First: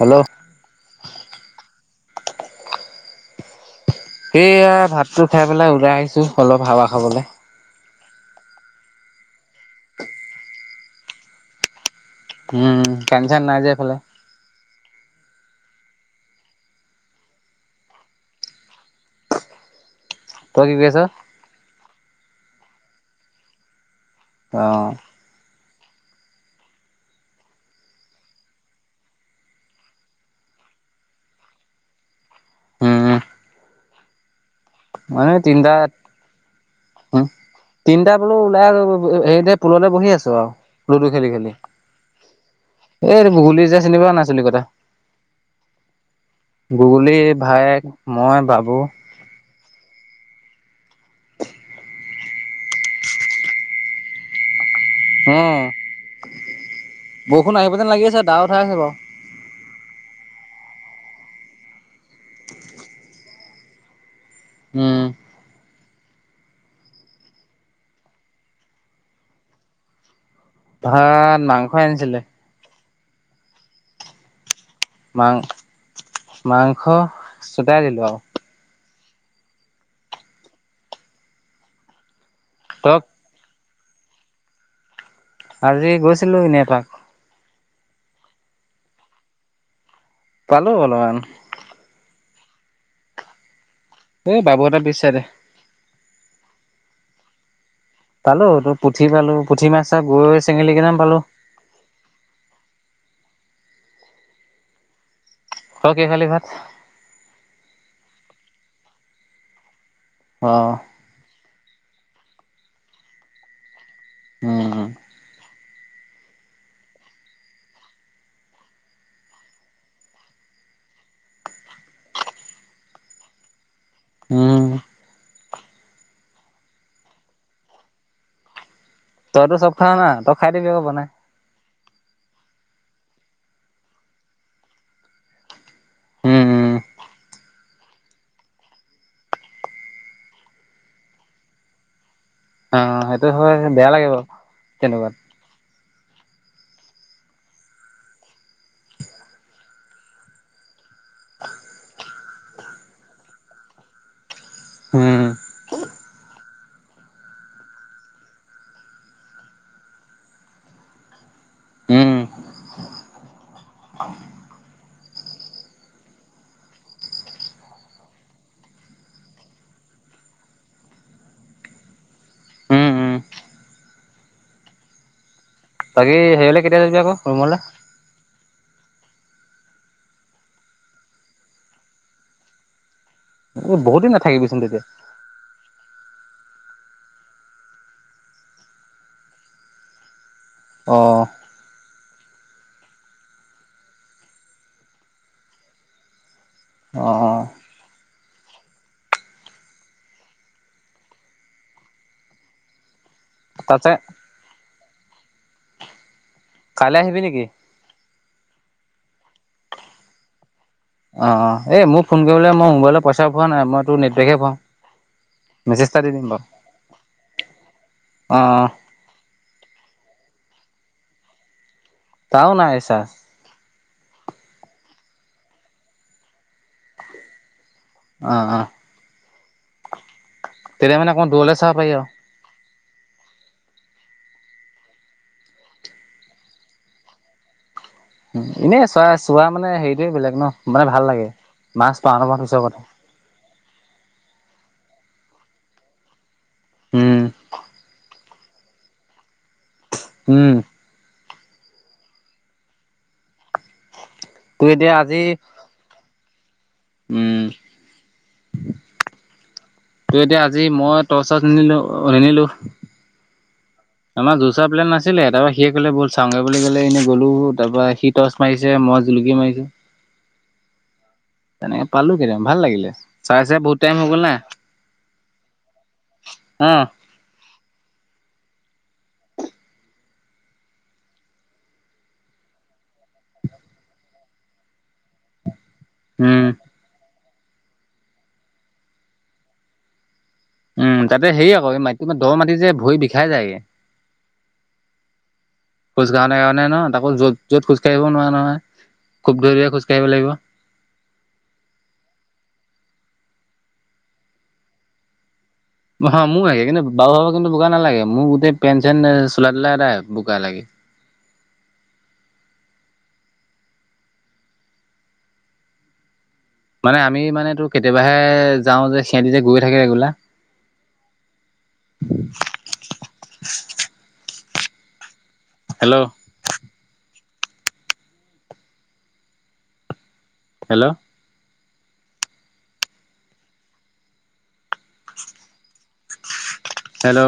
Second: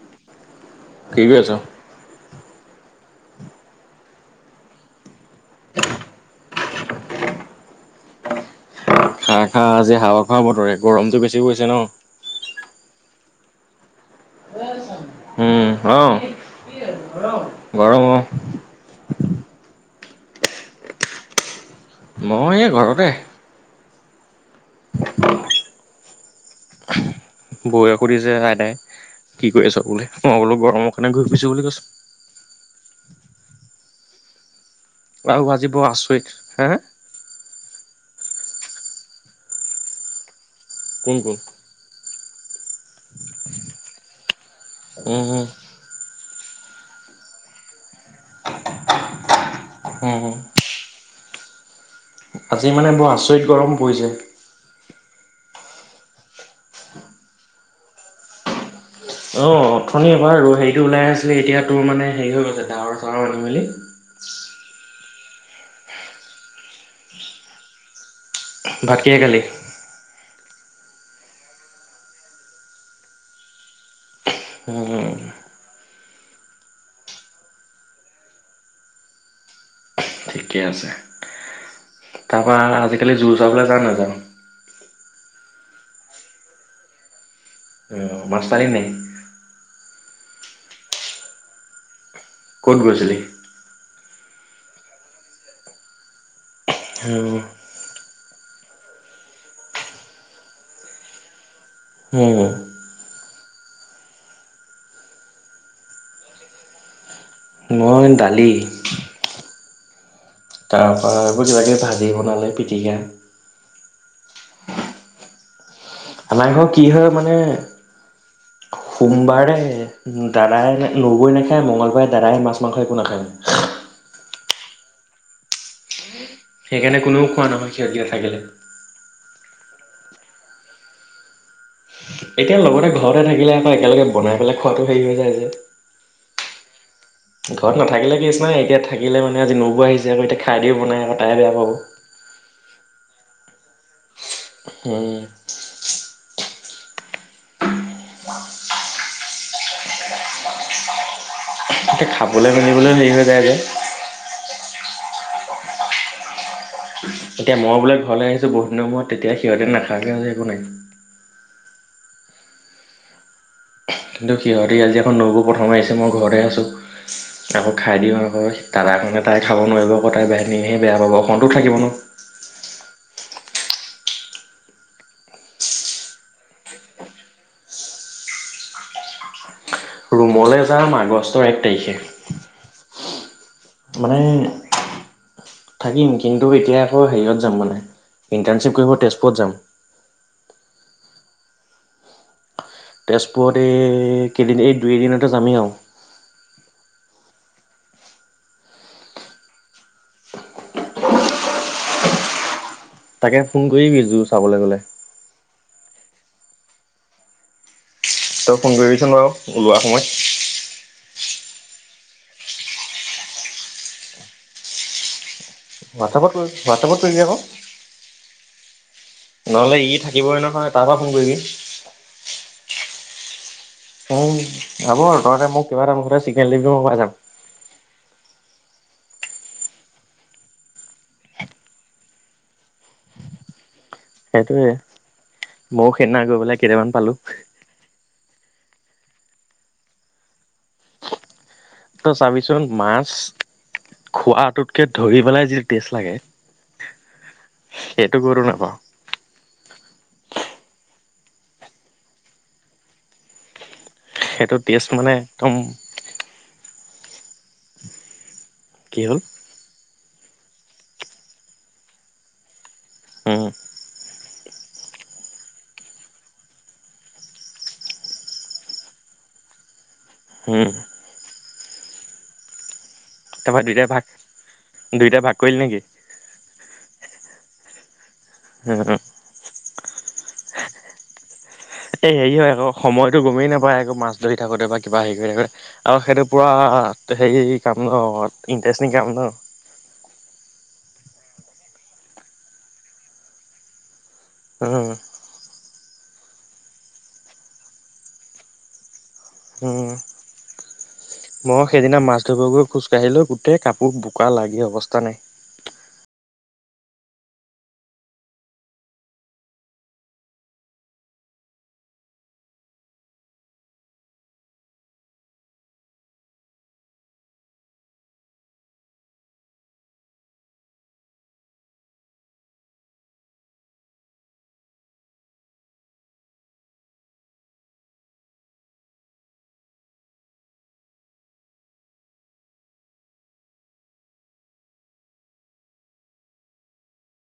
Hello ঠিকেই আছে। সেইয়া ভাতটো খাই পেলাই ওলাই আহিছো অলপ হাৱা খাবলৈ। হা আজি হাৱা খোৱা বতৰে, গৰমটো বেছি পৰিছে ন। উম ফেন চেন নাই যে এইফালে। উম অ'। গৰম অ। তই কি কৰি আছো? মই এই ঘৰতে অ'। [unintelligible] কি কৰি আছো বোলে, মই বোলো গৰমৰ কাৰণে ঘূৰি ফুৰিছো বুলি কৈছো। উম। মই এনেই আৰু আজি বৰ তিনিটাত আচৰিত হে হম তিনিটা বোলো ওলাই হেৰিতে পুলতে বহি আছো আৰু, লুডু কোন খেলি কোন? খেলি। এই এইটো বগলী যে আছে চিনি পোও নে নাই চলি কটা? উম হুম। বুবুলী, ভায়েক, মই, বাবু উম উম আজি মানে বৰ আচৰিত গৰম পৰিছে। অ, বৰষুণ আহিব যেন লাগি আছে ডাৱৰ উঠাই আছে বাৰু। অ, অথনি এবাৰ হেৰিটো ওলাই আছিলে এতিয়া তোৰ মানে হেৰি হৈ গৈছে ডাৱৰ চাৱৰ আনি মেলি। উম। ভাত কিহেৰে খালি। ভাত, মাংস আনিছিলে। উম মাং মাংস ছটাই দিলো আৰু। ঠিকে আছে। তাৰপা তক আজিকালি জোৰ চাবলৈ যাও নে নাযাওঁ। আজি গৈছিলো এনেই এপাক। অ'মাছ পালি নাই? পালো অলমান। ক'ত ধৰিছিলি। এই বাবুহতঁৰ পিছ চাইডে। [unintelligible] পালো, তোৰ পুঠি পালো পুঠি মাছে গৰৈ, চেঙেলী কেটামান পালো। হুম। তই কি খালি ভাত। মই দালি। অ তাৰপা আকৌ [unintelligible] ভাজি বনালে পিটিকা। উম। আমাৰ ঘৰত কি হয় মানে, [inaudible] সোমবাৰে দাদাই নবৌ নাখায় মঙলবাৰে দাদাই মাছ মাংস একো নাখায়। উম। সেইকাৰণে কোনেও খোৱা নহয় সিহঁতি থাকিলে। তইতো চব খাৱ না তই খাই দিবি আক বনাই। এতিয়া লগতে ঘৰতে থাকিলে আকৌ একেলগে বনাই পেলাই খোৱাাতটো হেৰি হৈ যায় যে। উম উম। ঘৰত নাথাকিলে কেছ নাই এতিয়া থাকিলে মানে আজি নবৌ আহিছে আকৌ এতিয়া খাই দিও বনায় আকৌ তাই বেয়া পাব। অ, সেইটো হয় বেয়া লাগে বাৰু। তেনেকুৱাত হুম। এতিয়া খাবলৈ মেলিবলৈ হেৰি হৈ যায় যে। হুম। এতিয়া মই বোলে ঘৰলৈ আহিছো বহু দিনৰ মূৰত তেতিয়া সিহঁতে নাথাকে আজি একো নাই। উম কিন্তু সিহঁতি আজি আকৌ নবৌ প্ৰথম আহিছে মই ঘৰতে আছোঁ আকৌ খাই দিওঁ আকৌ তাৰ তাৰ কাৰণে তাই খাব নোৱাৰিব আকৌ তাই [unintelligible] বেয়া পাব অসমতো থাকিব ন। উম উম। বাকী হেৰিলে কেতিয়া যাবি আকৌ ৰুমলৈ। ৰুমলৈ যাম আগষ্টৰ এক তাৰিখে। বহুত দিন মানে নাথাকিবিচোন তেতিয়া থাকিম কিন্তু এতিয়া আকৌ হেৰিয়ত যাম মানে ইণ্টাৰ্ণশ্বিপ কৰিব তেজপুৰত যাম। অ' তেজপুৰত এই কেইদিন এই দুই এদিনতে যামেই আৰু। অ', অ'। তাকে, ফোন তাতে কৰিবি জুৰ চাবলৈ গ'লে। কাইলৈ আহিবি নেকি? তই ফোন কৰিবিচোন বাৰু ওলোৱা সময়ত। অ, অ, এই মোক ফোন কৰিবলৈ মই মোবাইলত পইচা ভৰোৱা নাই মই তোৰ নেটপেকহে ভৰাও। মেছেজ এটা দি দিম হোৱাটছআপত বাৰু, কৰি হোৱাটছআপত কৰিবি আকৌ। অ' অ'। নহ'লে ই থাকিবই নহয়, তাৰ পৰা ফোন কৰিবি। তাৰো নাই ৰিচাৰ্জ। উম, হ'ব তহঁতে মোক কিবা এটা মুঠতে চিগনেল দিবি, মই পাই যাম। অ' অ'। তেতিয়া মানে অকণমান দূৰলে চাব পাৰি আৰু। সেইটোৱে, মইয়ো সেইদিনা গৈ পেলাই কেইটামান পালোঁ। উম, এনেই চোৱা-চোৱা মানে হেৰিটোৱে বেলেগ ন, মানে ভাল লাগে। মাছ তই পাওঁ নাপাওঁ পিছৰ চাবিচোন, কথা মাছ খোৱাটোতকে ধৰি পেলাই যিটো টেষ্ট লাগে উম। সেইটো ক'তো নাপাৱ। উম। সেইটো তোৰ টেষ্ট এতিয়া মানে আজি একদম উম। কি হ'ল তোৰ এতিয়া আজি মই টৰ্চ-চৰ্চ নিনিলোঁ-নিনিলোঁ উম। আমাৰ জোৰ চোৱা প্লেন নাছিলে, তাৰপৰা সিয়ে ক'লে ব'ল চাওঁগে বুলি ক'লে, এনেই গ'লো তাৰ পৰা সি টৰ্চ মাৰিছে, মই মই জুলুকি মাৰিছোঁ। উম। তেনেকে পালোঁ কেইটামান, ভাল লাগিলে। চাই চাই তাৰপৰা বহুত দুইটাই টাইম ভাগ হৈ গ'ল না, দুইটাই ভাগ কৰিলি নেকি অ'। হুম। এই হেৰি হয় আকৌ সময়তো গমেই নাপায় আকৌ মাছ ধৰি থাকোঁতে বা কিবা হেৰি কৰি থাকোঁতে। আৰু সেইটো উম পুৰা হেৰি কাম ন ইণ্টাৰেষ্টিং কাম ন। উম তাতে হেৰি আকৌ মাটিটো দ মাটি যে ভৰি বিষাই যায়গে। উম। খোজ কাঢ়াৰ কাৰণে ন তাকো য'ত য'ত খোজ কাঢ়িব নোৱাৰা নহয়। খুব ধৰি ধৰি খোজ উম, কাঢ়িব লাগিব মই সেইদিনা মাছ ধৰিব গৈ খোজ কাঢ়িলো গোটেই কাপোৰ বোকা লাগি অৱস্থা নাই। হা মোৰ লাগে কিন্তু বাবু ভাগৰ কিন্তু বোকা নালাগে মোৰ গোটেই পেনট চেনট চোলাই টোলাই এটা বোকা লাগে। মানে আমি মানে টোৰ কেতিয়াবাহে যাও যে সিহতি যে গৈ থাকে এইগোলা। [inaudible] Hello hello hello